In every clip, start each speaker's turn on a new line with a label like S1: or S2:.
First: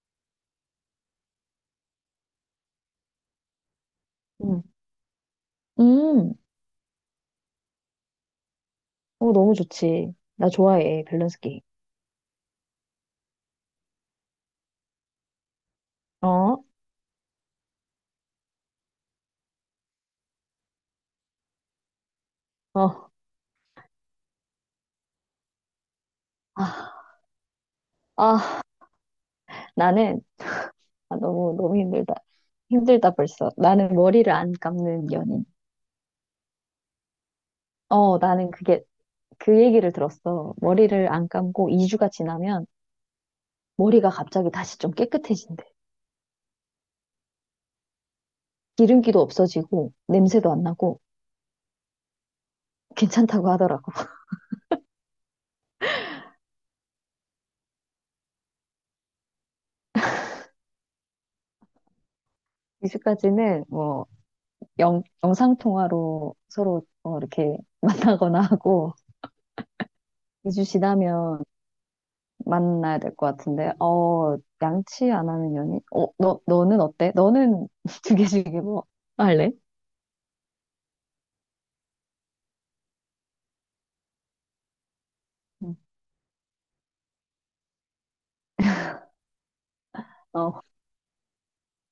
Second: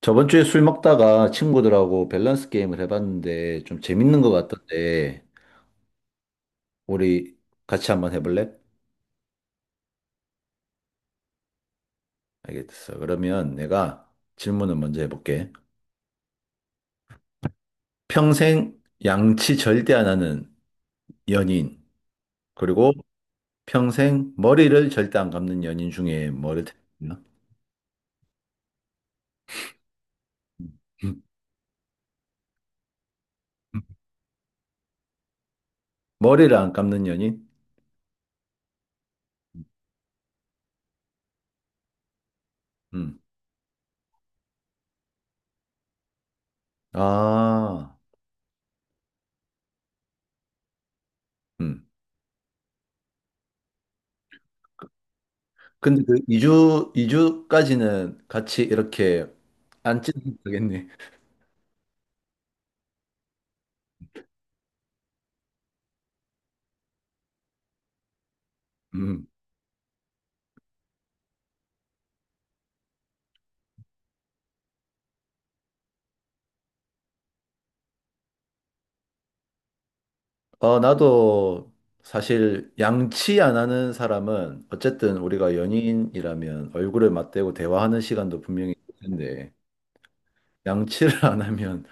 S1: 저번 주에 술 먹다가 친구들하고 밸런스 게임을 해봤는데 좀 재밌는 것
S2: 음,
S1: 같던데.
S2: 음,
S1: 우리 같이 한번 해볼래?
S2: 너무 좋지. 나 좋아해, 밸런스 게임.
S1: 알겠어. 그러면 내가 질문을 먼저 해볼게.
S2: 어,
S1: 평생 양치 절대 안 하는 연인, 그리고
S2: 어,
S1: 평생 머리를 절대 안 감는 연인 중에 뭐를
S2: 아,
S1: 택하나?
S2: 아, 나는,
S1: 음. 음.
S2: 너무, 너무 힘들다. 힘들다, 벌써. 나는 머리를 안 감는 연인.
S1: 머리를 안 감는 연인?
S2: 나는 그 얘기를 들었어. 머리를 안 감고 2주가 지나면
S1: 음.
S2: 머리가 갑자기 다시 좀 깨끗해진대.
S1: 아.
S2: 기름기도 없어지고, 냄새도 안 나고,
S1: 음.
S2: 괜찮다고 하더라고.
S1: 근데 그 2주, 이주까지는 같이 이렇게 안 찢어도 되겠네.
S2: 2주까지는 뭐, 영상통화로 서로 이렇게 만나거나 하고,
S1: 음.
S2: 2주 지나면 만나야 될 것 같은데. 양치 안 하는 연인? 어, 너는 어때? 너는 두 개씩 뭐 할래?
S1: 나도 사실 양치 안 하는 사람은 어쨌든 우리가 연인이라면 얼굴을 맞대고 대화하는 시간도 분명히 있을 텐데
S2: 응.
S1: 양치를 안 하면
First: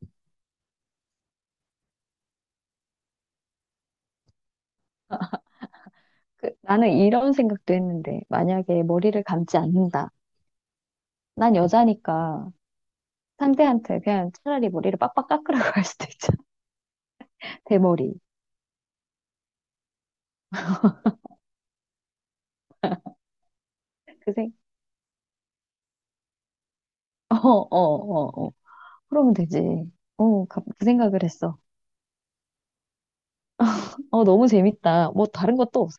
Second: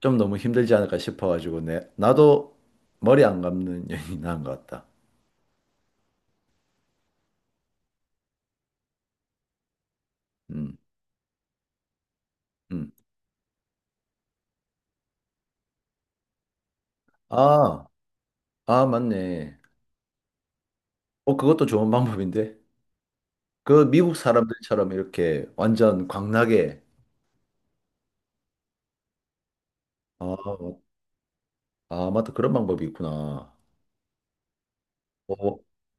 S1: 좀 너무 힘들지 않을까 싶어가지고 나도 머리 안 감는 연인이 나은 것 같다.
S2: 나는 이런 생각도 했는데, 만약에 머리를 감지 않는다.
S1: 음,
S2: 난 여자니까
S1: 음.
S2: 상대한테 그냥 차라리 머리를 빡빡 깎으라고 할 수도 있잖아.
S1: 아,
S2: 대머리.
S1: 아, 맞네. 그것도 좋은 방법인데. 그 미국
S2: 그 생,
S1: 사람들처럼 이렇게 완전 광나게.
S2: 어, 어, 어, 어. 어. 그러면 되지.
S1: 아,
S2: 그 생각을 했어.
S1: 아, 맞다. 그런 방법이 있구나.
S2: 어, 너무 재밌다. 뭐 다른
S1: 어,
S2: 것도 없어.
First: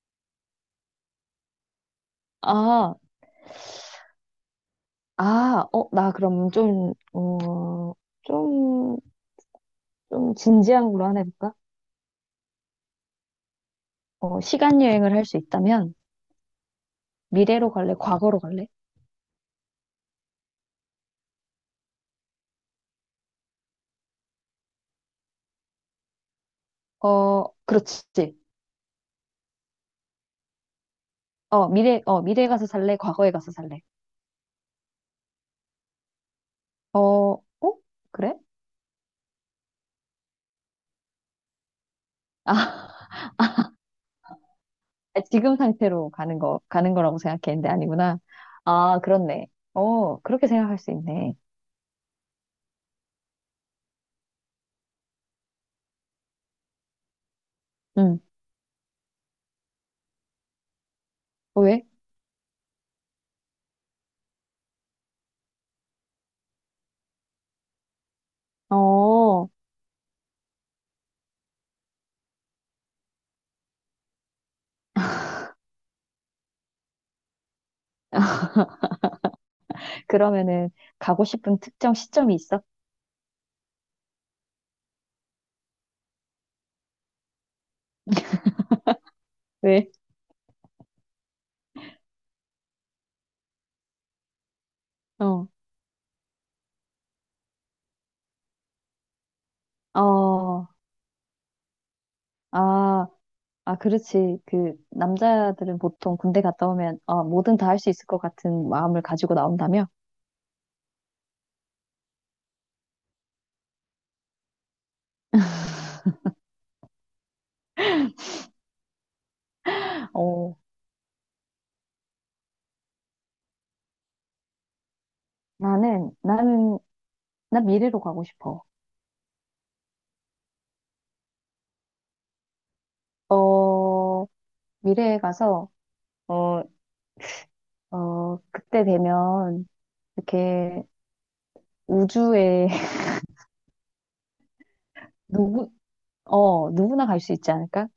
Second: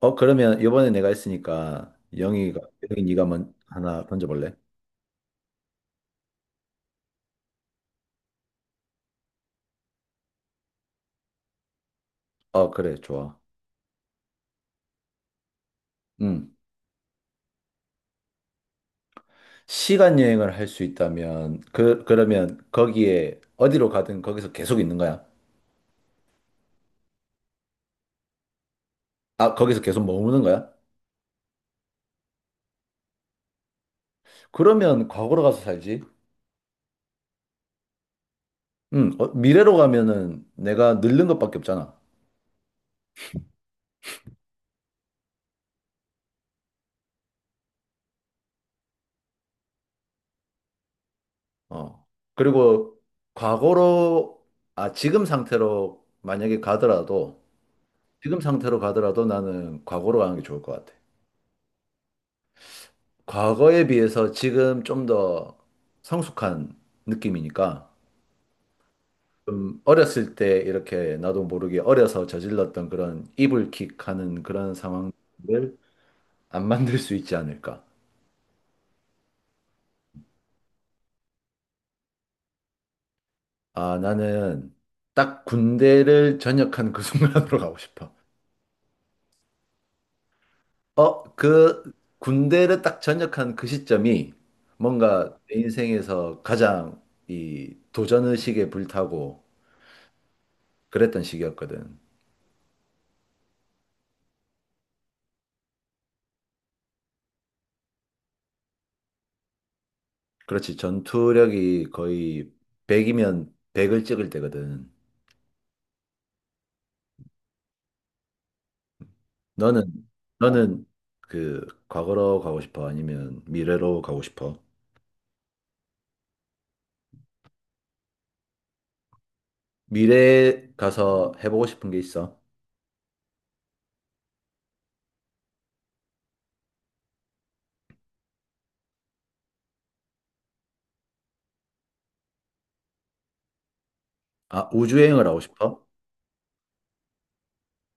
S1: 그러면 이번에 내가 했으니까 영희가
S2: 아,
S1: 영희 네가 먼 하나 던져볼래?
S2: 나 그럼 좀 좀 진지한 걸로 하나 해볼까?
S1: 어, 그래, 좋아.
S2: 어, 시간 여행을 할 수 있다면
S1: 음.
S2: 미래로 갈래? 과거로 갈래?
S1: 시간 여행을 할 수 있다면 그러면 거기에 어디로 가든 거기서 계속 있는 거야?
S2: 어, 그렇지.
S1: 아, 거기서 계속 머무는 거야?
S2: 미래에 가서 살래? 과거에 가서 살래?
S1: 그러면 과거로 가서 살지.
S2: 어, 어? 그래?
S1: 미래로 가면은 내가 늙는 것밖에 없잖아.
S2: 아, 지금 상태로 가는 가는 거라고 생각했는데 아니구나. 아, 그렇네. 어, 그렇게 생각할 수 있네.
S1: 어. 그리고 과거로 아, 지금 상태로 만약에 가더라도
S2: 응.
S1: 지금 상태로 가더라도 나는 과거로 가는 게 좋을 것 같아.
S2: 어, 왜?
S1: 과거에 비해서 지금 좀 더 성숙한 느낌이니까
S2: 어,
S1: 좀 어렸을 때 이렇게 나도 모르게 어려서 저질렀던 그런 이불킥 하는 그런 상황을 안 만들 수 있지 않을까.
S2: 그러면은 가고 싶은 특정 시점이 있어?
S1: 아, 나는 딱 군대를 전역한 그 순간으로 가고 싶어.
S2: 왜?
S1: 그 군대를 딱 전역한 그 시점이 뭔가
S2: 어,
S1: 내 인생에서 가장 이 도전 의식에 불타고
S2: 어,
S1: 그랬던 시기였거든.
S2: 아. 아, 그렇지. 그, 남자들은 보통 군대 갔다 오면, 아, 뭐든 다 할 수 있을 것 같은 마음을 가지고 나온다며?
S1: 그렇지. 전투력이 거의 100이면 100을 찍을 때거든. 너는,
S2: 어,
S1: 너는 그 과거로 가고 싶어? 아니면 미래로 가고 싶어?
S2: 나는, 나 미래로 가고 싶어.
S1: 미래에 가서 해보고 싶은 게 있어?
S2: 어, 미래에 가서, 어, 그때 되면, 이렇게 우주에,
S1: 아, 우주여행을 하고
S2: 누구,
S1: 싶어?
S2: 누구나 갈 수 있지 않을까?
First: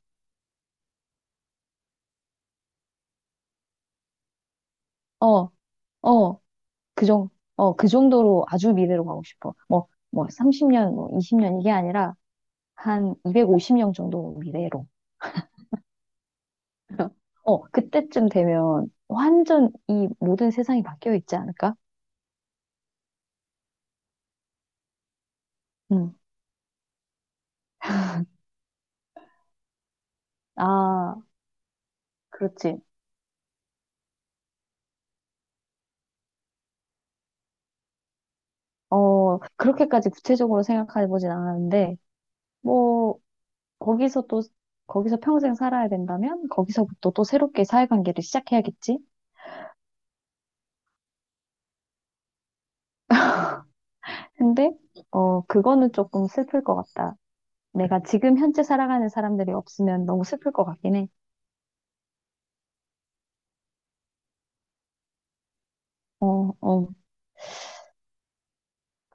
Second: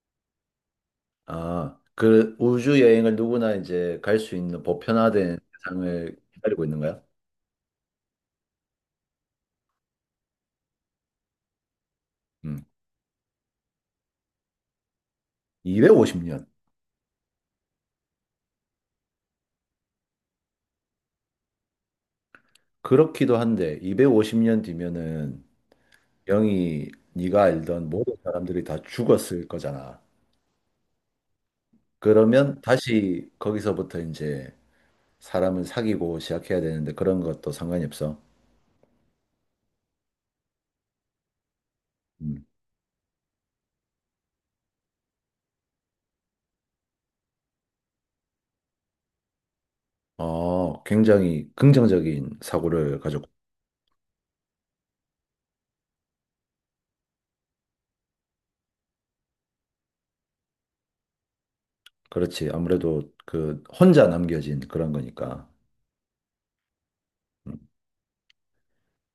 S1: 아, 그 우주여행을 누구나 이제 갈 수 있는 보편화된
S2: 어,
S1: 세상을
S2: 어,
S1: 기다리고 있는 거야?
S2: 그 정, 그 정도로 아주 미래로 가고 싶어. 뭐, 뭐, 30년, 뭐, 20년 이게 아니라,
S1: 음.
S2: 한 250년 정도 미래로.
S1: 250년.
S2: 어, 그때쯤 되면 완전 이 모든 세상이 바뀌어 있지 않을까?
S1: 그렇기도 한데, 250년 뒤면은
S2: 음.
S1: 영이 네가 알던 모든 사람들이 다 죽었을 거잖아.
S2: 아,
S1: 그러면
S2: 그렇지.
S1: 다시 거기서부터 이제 사람을 사귀고 시작해야 되는데 그런 것도 상관이 없어.
S2: 어, 그렇게까지 구체적으로 생각해 보진 않았는데,
S1: 음.
S2: 뭐, 거기서 또, 거기서 평생 살아야 된다면, 거기서부터 또 새롭게 사회관계를 시작해야겠지?
S1: 어, 굉장히 긍정적인 사고를 가졌고.
S2: 근데, 어, 그거는 조금 슬플 것 같다. 내가 지금 현재 살아가는 사람들이 없으면 너무 슬플 것 같긴 해.
S1: 그렇지. 아무래도 그 혼자 남겨진 그런 거니까.
S2: 어, 어,
S1: 음,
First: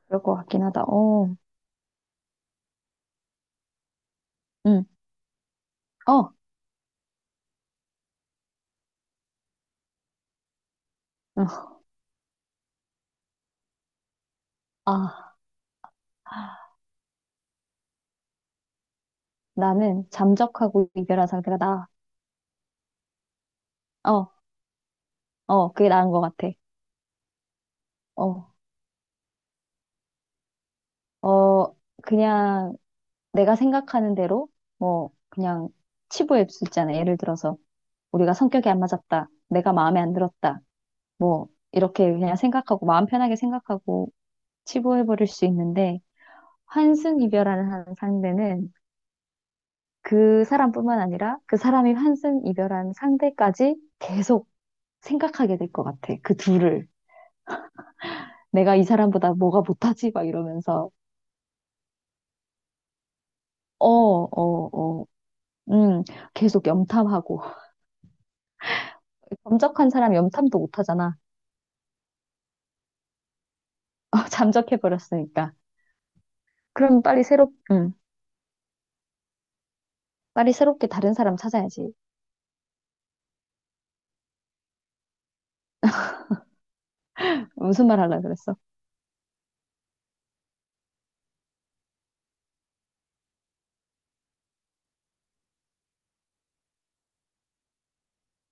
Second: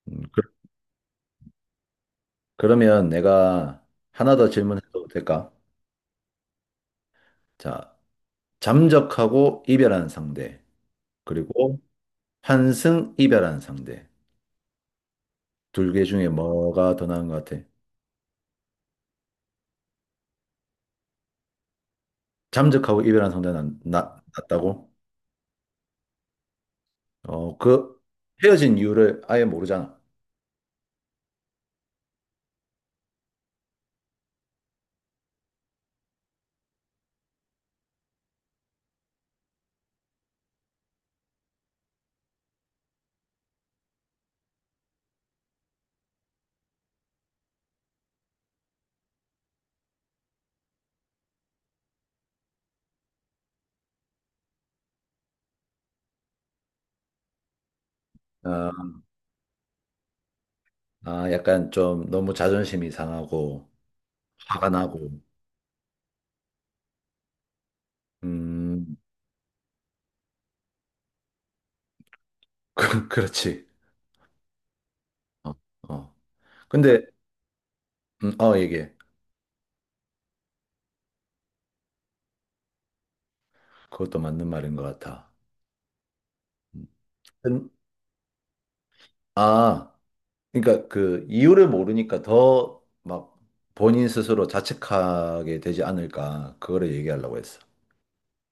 S2: 그럴
S1: 음,
S2: 것
S1: 그,
S2: 같긴 하다. 어,
S1: 러면 내가 하나 더
S2: 응,
S1: 질문해도 될까?
S2: 어, 어.
S1: 자, 잠적하고 이별한 상대, 그리고 환승 이별한 상대.
S2: 아,
S1: 둘 개 중에 뭐가 더 나은 것 같아?
S2: 나는 잠적하고 이별한 상태가 나.
S1: 잠적하고 이별한 상대는 나,
S2: 어,
S1: 낫다고?
S2: 어, 그게 나은 것 같아.
S1: 어, 그
S2: 어,
S1: 헤어진 이유를 아예 모르잖아.
S2: 어, 그냥 내가 생각하는 대로, 뭐, 그냥 치부할 수 있잖아. 예를 들어서, 우리가 성격이 안 맞았다. 내가 마음에 안 들었다. 뭐, 이렇게 그냥 생각하고, 마음 편하게 생각하고, 치부해버릴 수 있는데, 환승 이별하는 한 상대는 그 사람뿐만 아니라 그 사람이 환승 이별한 상대까지 계속 생각하게 될 것 같아. 그 둘을.
S1: 아,
S2: 내가 이 사람보다 뭐가 못하지? 막 이러면서.
S1: 아, 약간 좀 너무 자존심이 상하고
S2: 어, 어,
S1: 화가
S2: 어.
S1: 나고.
S2: 음, 계속 염탐하고.
S1: 음.
S2: 범적한 사람 염탐도 못 하잖아.
S1: 그렇지.
S2: 어,
S1: 어,
S2: 잠적해버렸으니까.
S1: 어.
S2: 그럼
S1: 근데
S2: 빨리 새롭, 음,
S1: 얘기해.
S2: 빨리 새롭게 다른 사람 찾아야지.
S1: 그것도 맞는 말인 것 같아. 음, 근-
S2: 무슨 말 하려고 그랬어?
S1: 아, 그러니까 그 이유를 모르니까 더 막 본인 스스로 자책하게 되지 않을까. 그거를 얘기하려고 했어.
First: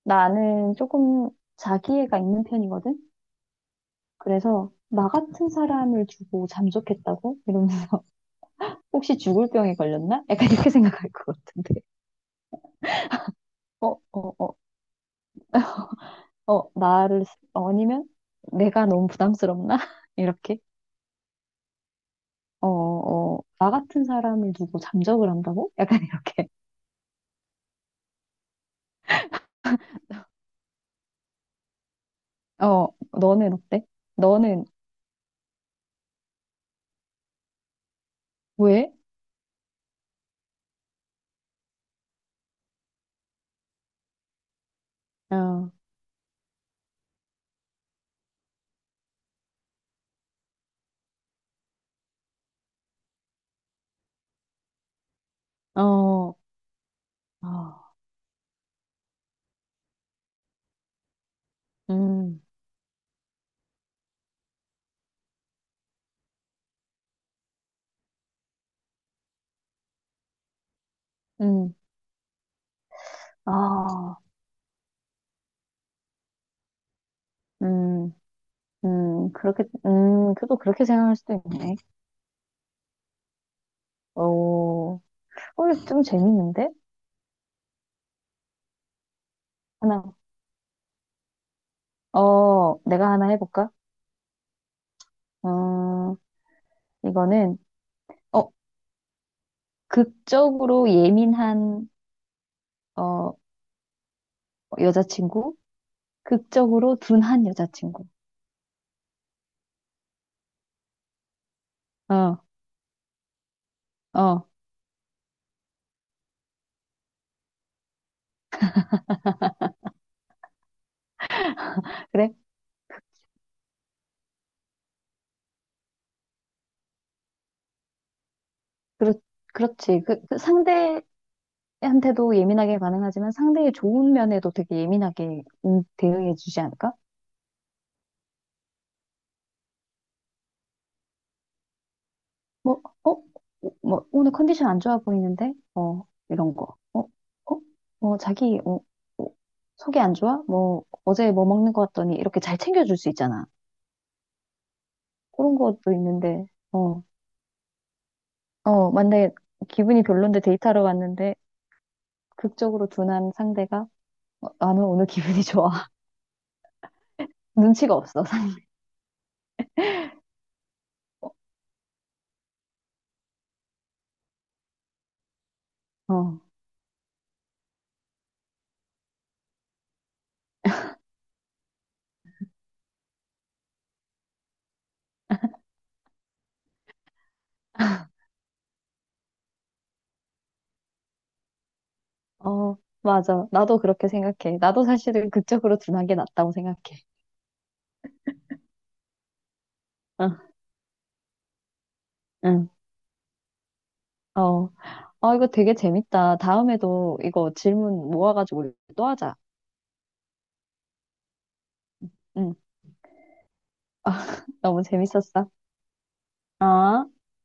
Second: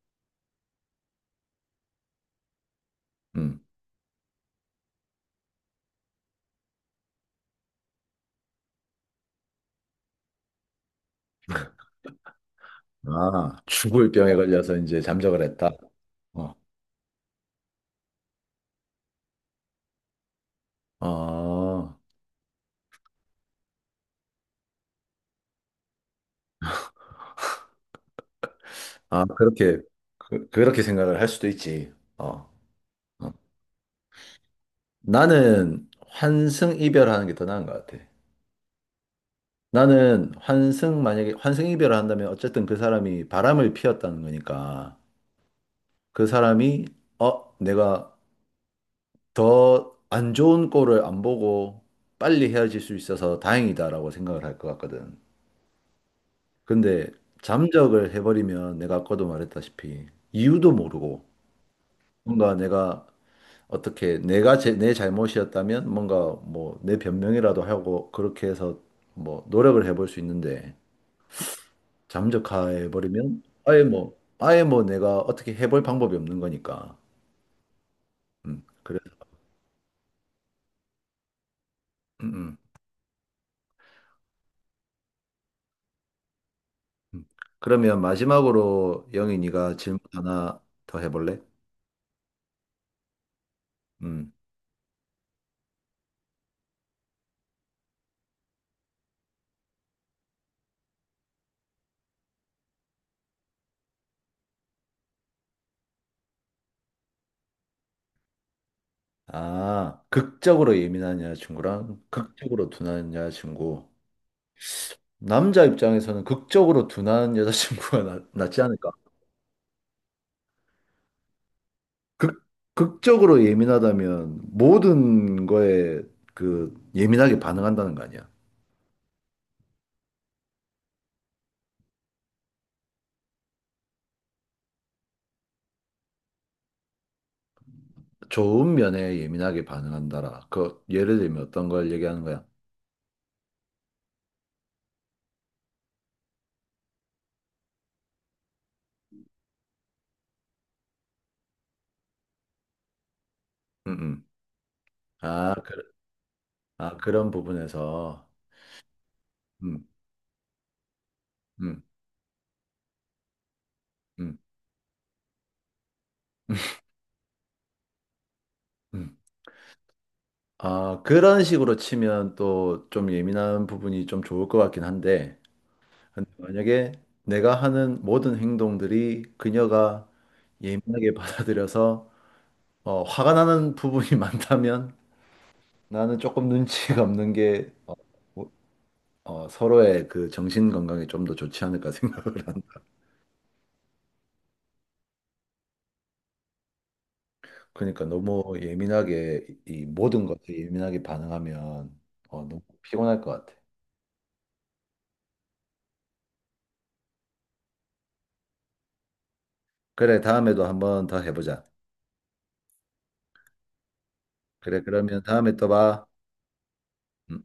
S2: 나는 조금 자기애가 있는 편이거든?
S1: 음.
S2: 그래서, 나 같은 사람을 두고 잠적했다고? 이러면서, 혹시 죽을 병에 걸렸나? 약간 이렇게 생각할 것 같은데.
S1: 아,
S2: 어,
S1: 죽을
S2: 어,
S1: 병에
S2: 어,
S1: 걸려서 이제 잠적을 했다. 어.
S2: 어, 나를, 아니면 내가 너무 부담스럽나? 이렇게.
S1: 아.
S2: 어, 어, 나 같은 사람을 두고 잠적을 한다고? 약간 이렇게.
S1: 아, 그렇게 생각을 할 수도 있지. 어,
S2: 어,
S1: 어.
S2: 너는 어때? 너는
S1: 나는 환승 이별하는 게 더 나은 것 같아.
S2: 왜?
S1: 나는 만약에 환승 이별을 한다면 어쨌든 그 사람이 바람을 피웠다는 거니까
S2: 어,
S1: 그 사람이, 내가 더 안 좋은 꼴을 안 보고 빨리 헤어질 수 있어서 다행이다라고 생각을 할 것 같거든.
S2: 어,
S1: 근데
S2: 아,
S1: 잠적을 해버리면 내가 아까도 말했다시피 이유도 모르고
S2: 음,
S1: 뭔가 내가 어떻게 내가 내 잘못이었다면 뭔가 뭐 내 변명이라도 하고 그렇게 해서 뭐 노력을 해볼 수 있는데
S2: 음,
S1: 잠적해 버리면 아예 뭐
S2: 아,
S1: 아예 뭐 내가 어떻게 해볼 방법이 없는 거니까.
S2: 음,
S1: 음. 그래서.
S2: 그렇게, 그래도 그렇게 생각할 수도 있네.
S1: 음, 음,
S2: 어, 어, 좀 재밌는데?
S1: 음. 그러면 마지막으로 영희 네가 질문
S2: 하나,
S1: 하나 더 해볼래?
S2: 내가 하나 해볼까?
S1: 음.
S2: 어, 이거는, 어, 극적으로 어, 여자친구, 극적으로 둔한 여자친구.
S1: 아, 극적으로 예민한 여자친구랑
S2: 어,
S1: 극적으로 둔한 여자친구.
S2: 어,
S1: 남자 입장에서는 극적으로 둔한 여자친구가 낫지 않을까?
S2: 그래?
S1: 극, 극적으로 예민하다면 모든 거에 그 예민하게 반응한다는 거 아니야?
S2: 그렇, 그렇지. 그 상대, 한테도 예민하게 반응하지만 상대의 좋은 면에도 되게 예민하게 대응해 주지 않을까?
S1: 좋은 면에 예민하게 반응한다라. 그 예를 들면 어떤 걸 얘기하는 거야?
S2: 뭐, 어? 뭐, 오늘 컨디션 안 좋아 보이는데? 어, 이런 거. 어? 어? 뭐, 어, 속이 안 좋아? 뭐, 어제 뭐 먹는 거 같더니 이렇게 잘 챙겨줄 수 있잖아.
S1: 음, 음. 아,
S2: 그런 것도 있는데, 어,
S1: 그런 부분에서
S2: 어, 만약에
S1: 음,
S2: 기분이 별론데 데이트하러 왔는데
S1: 음,
S2: 극적으로 둔한 상대가
S1: 음,
S2: 어, 나는 오늘 기분이 좋아. 눈치가 없어.
S1: 음. 아, 그런 식으로 치면 또 좀 예민한 부분이 좀 좋을 것 같긴 한데 근데 만약에 내가 하는 모든 행동들이 그녀가 예민하게 받아들여서 화가 나는 부분이 많다면 나는 조금 눈치가 없는 게
S2: 어.
S1: 뭐, 서로의 그 정신 건강에 좀 더 좋지 않을까 생각을
S2: 어,
S1: 한다.
S2: 맞아. 나도 그렇게 생각해. 나도 사실은 그쪽으로 둔한 게 낫다고 생각해.
S1: 그러니까 너무 예민하게 이 모든
S2: 응,
S1: 것에 예민하게 반응하면 너무
S2: 응,
S1: 피곤할 것 같아.
S2: 어. 아, 이거 되게 재밌다. 다음에도 이거 질문 모아가지고 우리 또 하자.
S1: 그래, 다음에도 한번 더 해보자.
S2: 응.
S1: 그래,
S2: 너무
S1: 그러면
S2: 재밌었어.
S1: 다음에 또 봐.
S2: 어?
S1: 음.